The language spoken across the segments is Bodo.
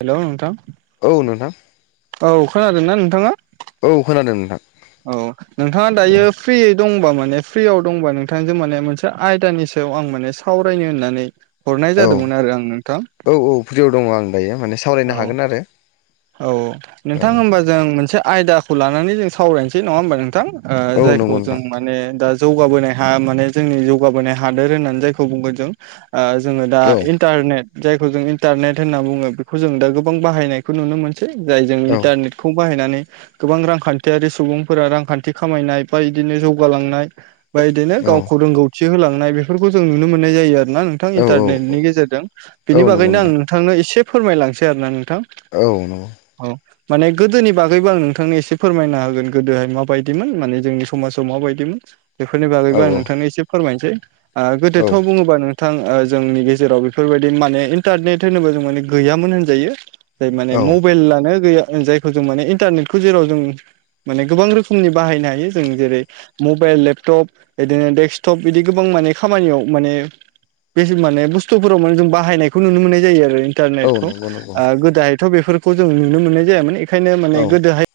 हेलौ! नोंथां। औ नोंथां। औ खोनादोंना नोंथाङा? औ खोनादों नोंथां। औ नोंथाङा औ दायो फ्रियै दंबा मा? ने फ्रियाव दंबा नोंथांजों माने मोनसे आयदानि सायाव आं माने सावरायनो होननानै। हरनाय जादोंमोन आरो आं नोंथां औ-औ-औ फ्रियाव दङ आं दायो माने सावरायनो औ हागोन आरो। औ औ नोंथां होमबा जों मोनसे आयदाखौ लानानै जों सावरायनोसै नङा होमबा नोंथां? ओ औ जायखौ नंगौ जों नोंथां माने दा। जौगाबोनाय हा माने जोंनि जौगाबोनाय हादोर होननानै जायखौ बुंगोन जों। ओ जोङो दा औ इन्टारनेट जायखौ जों इन्टारनेट होनना बुङो बेखौ जों दा गोबां बाहायनाय। खौ नुनो मोनसै जाय जों औ इन्टारनेटखौ। बाहायनानै गोबां रांखान्थियारि सुबुंफोरा रांखान्थि खामायनाय बा इदिनो जौगालांनाय बाइदिनो औ गावखौ रोंगौथि होलांनाय बेफोरखौ जों नुनो मोननाय जायो आरो ना नोंथां औ इन्टारनेटनि गेजेरजों औ बिनि नंगौ बागैनो आं नोंथां नोंथांनो एसे फोरमायलांसै आरो ना नोंथां। औ नंगौ। औ माने गोदोनि बागैबो आं नोंथांनो एसे फोरमायना होगोन गोदोहाय माबायदिमोन माने जोंनि समाजाव माबायदिमोन। बेफोरनि औ बागैबो आं नोंथांनो एसे फोरमायनसै। आ गोदोथ' बुङोबा नों थां ओ जोंनि गेजेराव बेफोरबायदि माने इन्टारनेट होनोबा जों माने गैयामोन होनजायो। जाय औ माने मबाइलानो गैया जायखौ जों माने इन्टारनेटखौ जेराव जों माने गोबां रोखोमनि बाहायनो हायो जों जेरै मबाइल लेपटप बिदिनो डेक्सकटप बिदि गोबां माने खामानियाव माने बे जों माने बुस्थुफोराव माने जों बाहायनायखौ नुनो मोननाय जायो आरो इ औ न्टारनेटखौ नंगौ नंगौ आ गोदोहायथ बेफोरखौ जों नुनो मोननाय जायामोन बेखायनो औ माने गोदोहाय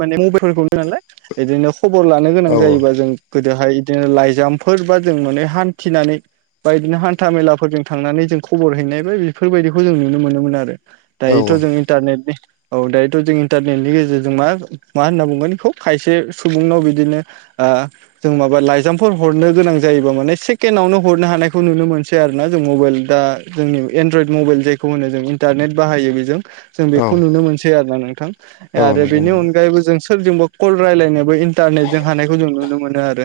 माने मबाइलफोरखौ नालाय बिदिनो खबर लानो गोनां औ नंगौ औ औ जायोबा जों गोदोहाय बिदिनो लाइजामफोर बा जों माने हान्थिनानै बा बिदिनो हान्था मेलाफोरजों थांनानै जों खबर हैनाय बो बेफोरबायदिखौ जों नुनो मोनोमोन आरो। दायोथ' जों इन्टारनेटनि औ दायोथ जों इन्टारनेटनि गेजेरजों मा मा होनना बुंगोन इखौ खायसे सुबुंनाव बिदिनो जों आ माबा लाइजामफोर हरनो गो नां जायोबा माने सेकेण्डावनो हरनो हानायखौ नुनो मोनसै आरोना। जों मबाइल दा जोंनि एन्दरइट मबाइल जायखौ होनो जों इन्टारनेट बाहायो बेजों जों औ बेखौ नुनो मोनसै आरोना नोंथां नंगौ नोंथां औ आरो नंगौ बेनि नोंथां अन जों सोरजोंबो कल रायलायनायबो इन्टारनेटजों हानायखौ जों नुनो मोनो आरो।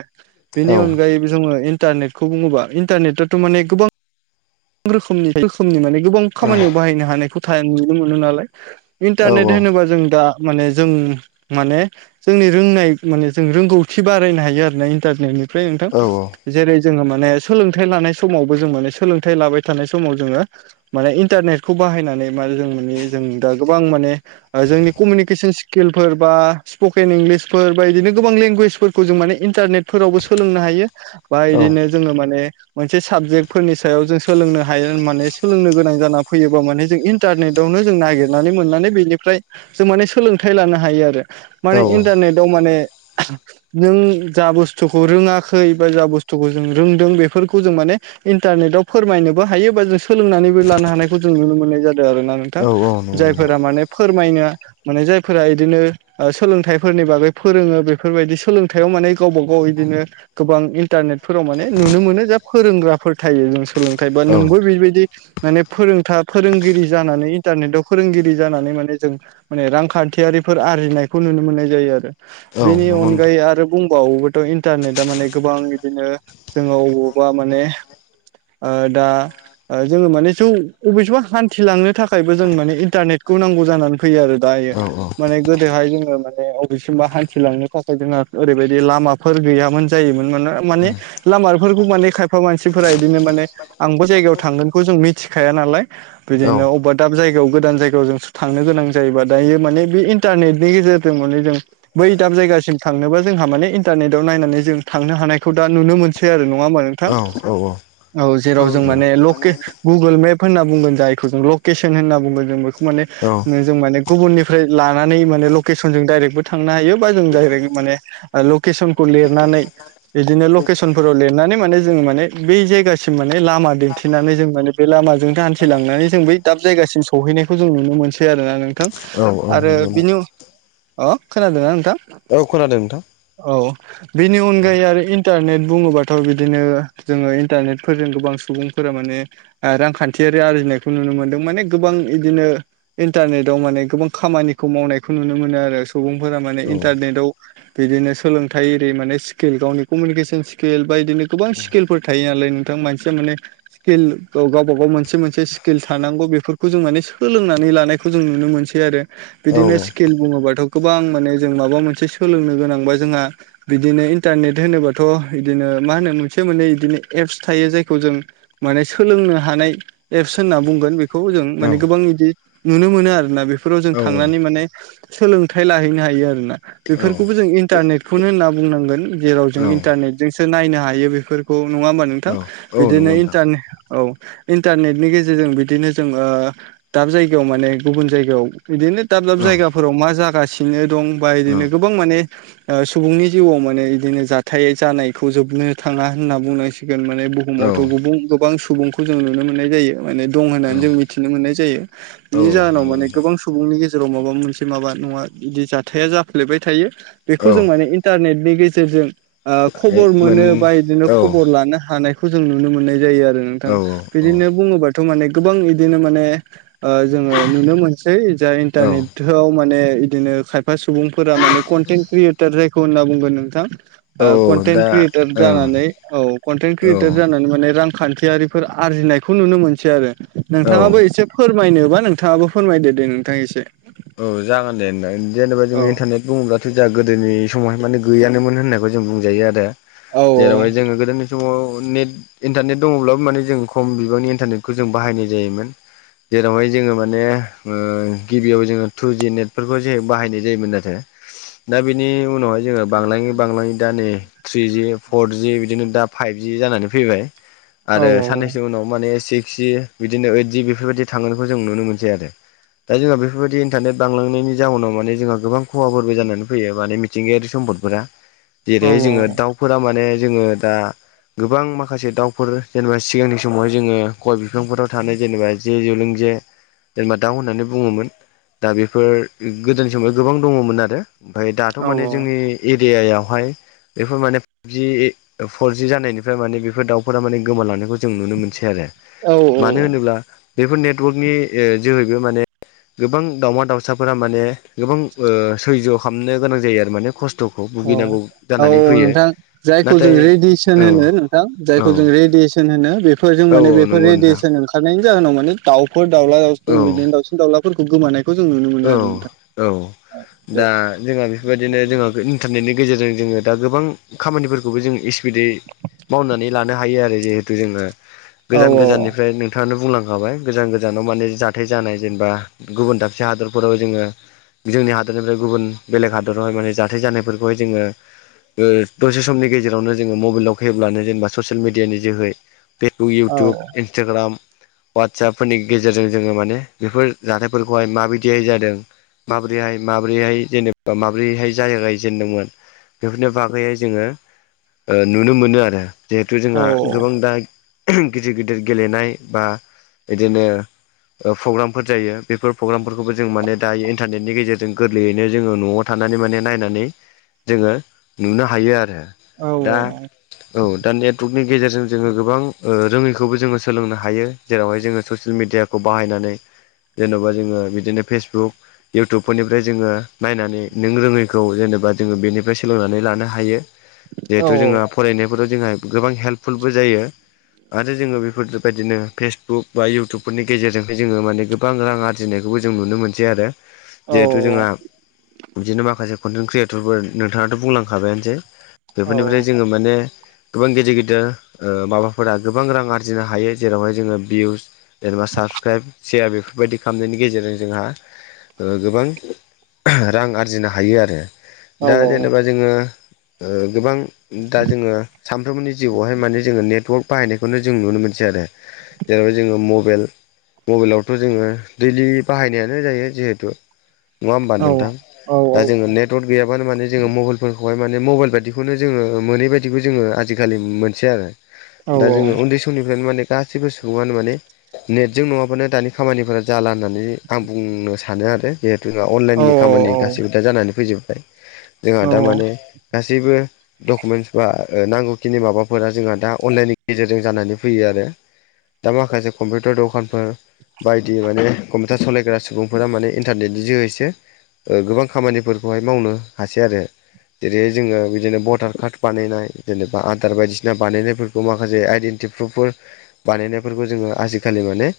बेनि औ अनगायैबो जोङो इन न्टारनेटखौ बुङोबा इन्टारनेटआथ माने गोबां रोखोमनि रोखोमनि माने गोबां खामानियाव बाहायनो हानायखौ था नुनो मोनो नालाय। इन्टारनेट होनोबा जों दा माने जों माने जोंनि रोंनाय माने जों रोंगौथि बारायनो हायो आरो ना इन्टारनेटनि फ्राय नोंथां। जेरै जोङो माने सोलोंथाइ लानाय समावबो जों माने सोलोंथाइ लाबाय थानाय समाव जोङो माने इटारनेटखौ बा हायनानै माने जों माने जों दा गोबां माने जोंनि कमिउनिखेसन स्किल फोर बा स्पकेन इंलिसफोर बा बिदिनो गोबां लेंगुवेजफोरखौ जों माने इन्टारनेट फोरावबो सोलोंनो हायो बा औ इदिनो जोङो माने मोनसे साबजेक फोरनि सायाव जों सोलोंनो हायो माने सोलोंनो गोनां जाना फैयोबा माने जों इन्टारनेटआव - नो जों नागेरना मोननानै बेनिफ्राय जों माने सोलोंथाइ लानो हा यो आरो माने इन्टारनेटआव माने नों जा बुस्थुखौ रोङाखै बा जा बुस्थुखौ जों रोंदों बेफोरखौ जों माने इन्टारनेटआव फोरमायनोबो हायोबा बा जों सोलोंनानैबो लानो हानायखौ जों नुनो मोननाय जा यो आरोना नोंथां जायफोरा माने फोरमायनो माने जायफोरा इदिनो सोलोंथाइफोरनि बागै फोरोङो बेफोरबायदि सोलोंथाइयाव माने गावबा गाव इदिनो गोबां इन्टारनेटफोराव माने नुनो मोनो जा फोरोंग्राफोर थायो नों सोलोंथाइ बा नोंबो बेबायदि माने फोरोंथा फोरोंगिरि जानानै इन्टारनेटआव फोरोंगिरि जानानै माने जों माने रांखान्थियारि फोर आरजिनायखौ नुनो मोननाय जायो आरो बेनि अनगायै आरो बुं बावोबाथ' इन्टारनेटआ माने गोबां बिदिनो जोङो अबावबा माने ओ दा जोङो माने जौ अबेसेबा हान्थिलांनो थाखायबो जों माने इन्टारनेट खौ नांगौ जानानै फैयो आरो। दायो औ औ। माने गोदोहाय जोङो माने अबेसिमबा हान्थिलांनो थाखाय जोंहा ओरैबायदि लामाफोर गैयामोन जायोमोन मा नो माने लामाफोरखौ माने खायफा मानसिफोरा बिदिनो माने आंबो जायगायाव थांगोनखौ जों मिथिखा या नालाय बिदिनो अबेबा दाब जायगायाव गोदान जायगायाव जोंथ थांनो गोनां जायोबा दायो माने बे इन्टारनेटनि गेजेरजों माने जों बै दाब जायगासिम थांनोबा जोंहा माने इन्टारनेटआव नायनानै जों थांनो हानायखौ दा नुनो मोनसै आरो नङा होमा नोंथां। औ औ औ जेराव जों माने लके गुगोल मेप होन्ना बुंगोन जायखौ जों लकेसन होनना बुंगोन जों बेखौ माने औ जों माने गुबुननि- -फ्राय लानानै माने लकेसन जों डायरेक्टबो थांनो हायो बा जों डायरेक्ट माने लकेसनखौ लेरनानै बिदिनो लकेसनफोराव लिरनानै माने जों माने बै जायगासिम माने लामा दिन्थिनानै जों माने बे लामाजों हान्थिलांनानै जों बै दाब जायगासिम सौहैनायखौ जों नुनो मोनसै आरोना नोंथां औ औ आरो नंगौ बिनि नोंथां अ खोनादोंना नोंथां? औ खोनादों नोंथां। औ बेनि औ अनगायै आरो इन्टारनेट बुङोबाथ बिदिनो जोङो इन्टारनेटफोरजों गोबां सुबुंफोर तारमाने रांखान्थि आरजिनायखौ नुनो मोन्दों माने गोबां बिदिनो इन्टारनेटाव माने खामानिखौ मावनायखौ नुनो मोनो आरो सुबुंफोरा माने औ इन्टारनेटाव बिदिनो सोलोंथाइ एरि माने स्किल गावनि कमिनिकेसन स्किल बा बिदिनो गोबां स्किलफोर थायो नालाय नोंथां मानसिया माने स्किल गावबब गाव मोनसे मोनसे स्किल थानांगौ बेफोरखौ जों माने सोलोंनानै लानायखौ जों नुनो मोनसै आरो बिदिनो स्किल बुङोबाथ' गोबां माने जों माबा मोनसे सोलोंनो गोनांबा जोंहा बिदिनो इन्टारनेट होनोबाथ' बिदिनो मा होनो मोनसे मोननै बिदिनो एपस थायो जायखौ जों माने सोलों सोलोंनो हानाय एप्स होनना बुंगोन बेखौ जों माने गोबां बिदि नुनो मोनो आरोना बेफोराव जों थांनानै माने सोलोंथाइ लाहैनो हायो आरोना बेफोरखौबो जों इन्टारनेटखौनो होनना बुंनांगोन जेराव औ जों इन्टारनेट जोंसो नायनो हायो बेफोरखौ नङा होमबा नोंथां। औ नंगौ बिदिनो नोंथां इन्टारनेट औ इन्टारनेटनि गेजेरजों बिदिनो जों दाब जायगायाव माने गुबुन जायगायाव। बिदिनो दाब दाब औ जायगाफोराव मा जागासिनो दं बा औ बिदिनो गोबां माने ओ सुबुंनि जिउआव माने बिदिनो जाथाय जानायखौ जोबनो थाङा होनना बुंनांसिगोन औ बुहुमावथ माने गोबां सुबुं सुबुंखौ जों नुनो मोननाय जायो माने दं औ होननानै जों मिथिनो मोननाय जायो औ बिनि जाहोनाव नंगौ माने नोंथां गोबां सुबुंनि गेजेराव माबा मोनसे माबा नङा बिदि जाथाया जाफ्लेबाय थायो औ बेखौ जों माने इन्टारनेटनि गेजेरजों ओ खबर मोन मोनो बा बिदिनो औ खबर लानो हानाय खौ जों नुनो मोननाय जायो आरो औ नोंथां। बिदिनो बुङोबाथ' माने गोबां बिदिनो माने ओ जोङो नुनो मोनसिनो जा औ इन्टारनेटआव माने बिदिनो खायफा सुबुंफोरा माने कन्टेन्ट क्रियेटार जायखौ होनना बुंगोन नोंथां औ ओ कनटेन दा क्रियेटार ओं जानानै औ कनटेन्ट औ क्रियेटर जानानै माने रांखान्थियारिफोर आरजिनायखौ नुनो मोनसै आरो औ नोंथाङाबो एसे फोरमायनोबा नोंथाङाबो फोरमायदो दे नोंथां एसे औ जागोन दे नोंथां जेनेबा औ जोंङो इन्टारनेट बुङोब्ला जाहा गोदोनि समावहाय माने गैयानोमोन होननायखौ जों बुंजायो आरो औ जेरावहाय जोङो गोदोनि समाव नेट इन्टारनेट दङब्लाबो माने जों खम बिबांनि इन्टारनेटखौ जों बाहायनाय जायोमोन। जेरावहाय जोङो माने ओ गिबियाव जोङो टु जि नेटफोरखौ जे बाहायनाय जायोमोन नाथाय दा बेनि उनावहाय जोङो बांलायै बांलाङै दा नै थ्रिजि फरजि बिदिनो दा फाइभजि जानानै फैबाय औ आरो साननैसोनि उनाव माने एसे सिक्स जि बिदिनो ओइद जि बेफोरबायदि थांगोनखौ जों नुनो मोनसै आरो दा जोंहा बेफोरबायदि नेट बांलांनायनि जााहोनाव माने जोंहा गोबां खहाफोरबो जानानै फैयो माने मिथिंगायारि सम्दफोरा औ जेरैहाय जोङो औ दाउफोरा माने जोङो दा गोबां माखासे दाउफोर जेनेबा सिगांनि समावहाय जोङो गय बिफांफोराव थानाय जेनेबा जे जौलों जे जे जेनेबा दाउ होननानै बुङोमोन दा बेफोर गोदोनि समाव गोबां दङमोन आरो ओमफफ्राय दाथ' माने औ जोंनि औ ए ए आइ यावहाय बेफोर माने फाइभजि फरजि जानायनिफ्राय माने बेफोर दाउफोरा माने गोमाल लांनायखौ जों नुनो मोनसै आरो औ मानो औ होनोब्ला बेफोर नेटवर्कनि ओ जोहैबो माने गोबां दाावमा दाउसाफोरा माने गोबां ओ सैज' खालामनो गोनां जायो आरो माने खस्थ' औ-औ नोंथां जायखौ जों नाथाय रेडियेसन औ होनो नोंथां औ जायखौ जों रेडि येसन होनो बेफोरजों औ माने औ बेफोर नंगौ नोंथां रेडियेसन ओंखारनायनि जाहोनाव माने दाउफोर दाउला औ दाउलि दाउसिन दाउलाफोरखौ गोमानाय औ औ बे दा जोंहा बेफोरबायदिनो जोंहा इन्टारनेटनि गेजेरजों जोङो दा गोबां खामानिफोरखौबो जों सिपिदै मावनानै लानो हायो आरो जिहेतु जोङो औ गोजान गोजाननिफ्राय नोंथाङानो बुंलां खाबाय गोजान गोजानाव माने जाथाय जानाय जेनेबा गुबुन दाबसे हादरफोराव जोङो जोंनि हादरनिफ्राय गुबुन बेलेग हादरावहाय माने जाथाय जानायफोरखौहाय जोङो ओ दसे समनि गेजेरावनो जोङो मबाइलाव फैब्लानो जेनेबा ससियेल मिडियानि जोहै फेसबुक औ इउटुब इन्सटाग्राम वाट्सएपफोरनि गेजेरजों जोङो माने बेफोर जाथायफोरखौहाय माब बिदिहाय जादों माबोरैहाय माब्रैहाय जेनेबा माब्रैहाय जाय गाय जेनदोंमोन बेफोरनि बागैै जोङो नुनो मोनो आरो जिहेथु औ जोंहा गोबां दा गिदिर गिदिर गेलेनाय बा बिदिनो प्रग्रामफोर जायो बेफोर प्रग्राम फोरखौबो जों माने दायो इन्टारनेटनि गेजेरजों गोरलैयैनो जोङो न'आव थानानै माने नायनानै जोङो नुनो हायो आरो औ दा औ दा नेटवर्कनि गेजेरजों जोङो गोबां रोङैखौबो जोङो सोलोंनो हायो जेरावहाय जोङो ससियेल मिडियाखौ बाहायनानै जेन'बा जोङो बि दिनो फेसबुक इउटुबफोरनिफ्राय जोङो नायनानै नों रोङैखौ जेनेबा जोङो बेनिफ्राय सोलोंनानै नानै लानो हायो औ जिहेथु जोंहा फरायनायफोराव जोंहा गोबां हेल्पफुलबो जायो। आरो जोङो बेफोरबायदिनो फेसबुक बा इउटुबफोरनि गेजेरजोंहाय जोङो माने गोबां रां आरजिनो बेखौबो जों नुनो मोनसै आरो औ जिहेथु जोंहा बिदिनो माखासे कन्टेन्ट क्रियेटरफोर नोंथाङाथ' बुंलांखाबायानोसै औ औ बेफोरनिफ्राय जोङो माने गोबां गेदिर गिदिर माबाफोरा गोबां रां आरजिनो हायो जेरावहाय जोङो बिउस जेनबा साब साबसक्राइब सेयार बेफोरबायदि खालामनायनि गेजेरजों जोंहा गोबां रां आरजिनो हायो आरो दा जेनेबा जोङो ओ गोबां दा जोङो सानफ्रोमबोनि जिउआवहाय माने जोङो नेटवर्क बाहायनायखौनो जों नुनो मोनसै। आरो जेनबा जोङो मबेल मबाइेलावथ' जोङो दैलि बाहायनायानो जायो जिहेथु नङा होमबा नोंथां? औ औ दा औ जोङो नेटवर्क गैया मानो माने जोङो मबाइलफोरखौहाय माने मबाइल बायदिखौनो जोङो मोनै बायदिखौ जोङो आजिखालि मोनसेै आरो दा औ जोङो उन्दै समनिफ्रायनो माने गासैबो सुबुङानो माने नेटजों नङाबानो दानि खामानिफोरा जाला होननानै आं बुंनो सानो आरो जिहेथु अनलाइननि खामानि गासैबो दा जानानै फैजोबो जोंहा दा माने गासैबो डकुमेन्टस बा नांगौखिनि माबाफोरा जोंहा दा अनलाइननि गेजेरजों जानानै फैयो आरो दा माखासे कम्पिउटार दखानफोर बाय दि माने कम्पिउटार सालायग्रा सुबुंफोरा माने इन्टारनेटनि जोहैसो गोबां खामानिफोरखौहाय मावनो हासै आरो जेरैहाय जोङो बिदिनो भटार कार्ड बानायनाय जेनेबा आदार बायदिसिना बानायनायफोरखौ माखासे आइडेन्टि टि प्रुपफोर बानायनायफोरखौ जोङो आजिखालि माने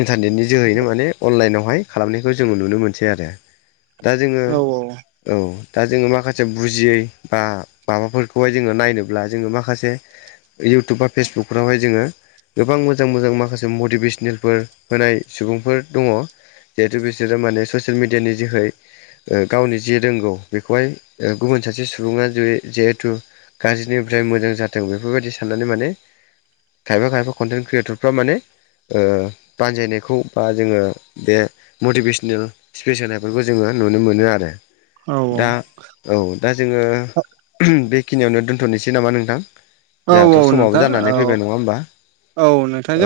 इन्टारनेटनि जोहैनो माने अनलाइनावहाय खालामनायखौ जोङो नुनो मोनसै आरो दा जोङो औ दा जोङो माखासे बुजियै बा माबाफोरखौहाय जोङो नायनोब्ला जोङो माखासे इउटुब बा फेसबुकफोरावहाय जोङो गोबां मोजां मोजां माखासे मटिभेसनेलफोर होनाय सुबुंफोर दङ जिहेतु बिसोरो माने ससियेल मिडियानि जोहै गावनि जे रोंगौ बेखौहाय गुबुन सासे सुबुङा जेरै जिहेथु गाज्रिनि निफ्राय मोजां जाथों बेफोरबायदि साननानै माने खायफा खायफा कन्टेन्ट क्रियेटरफ्रा माने ओ बानजायनायखौ बा जोङो बे मटिभेसनेल स्पिस होनायफोरखौ जोङो नुनो मोनो आरो दा औ दा जोङो बे खिनियावनो दोन्थ'नोसै नामा नोंथां औ जोंहाथ' समाबो नोंथां जानानै औ फैबाय नङा होमबा? औ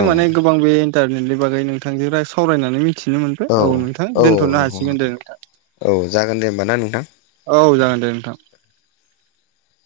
औ माने गोबां बे इन्टारनेटनि बागै नोंथांजों सावरायनानै मिथि मिथिनो मोनबाय औ नोंथां दोन्थ'नो हासिगोन दे नोंथां। औ जागोन दे होमबा ना नोंथां। औ जागोन दे नोंथां [inaudible]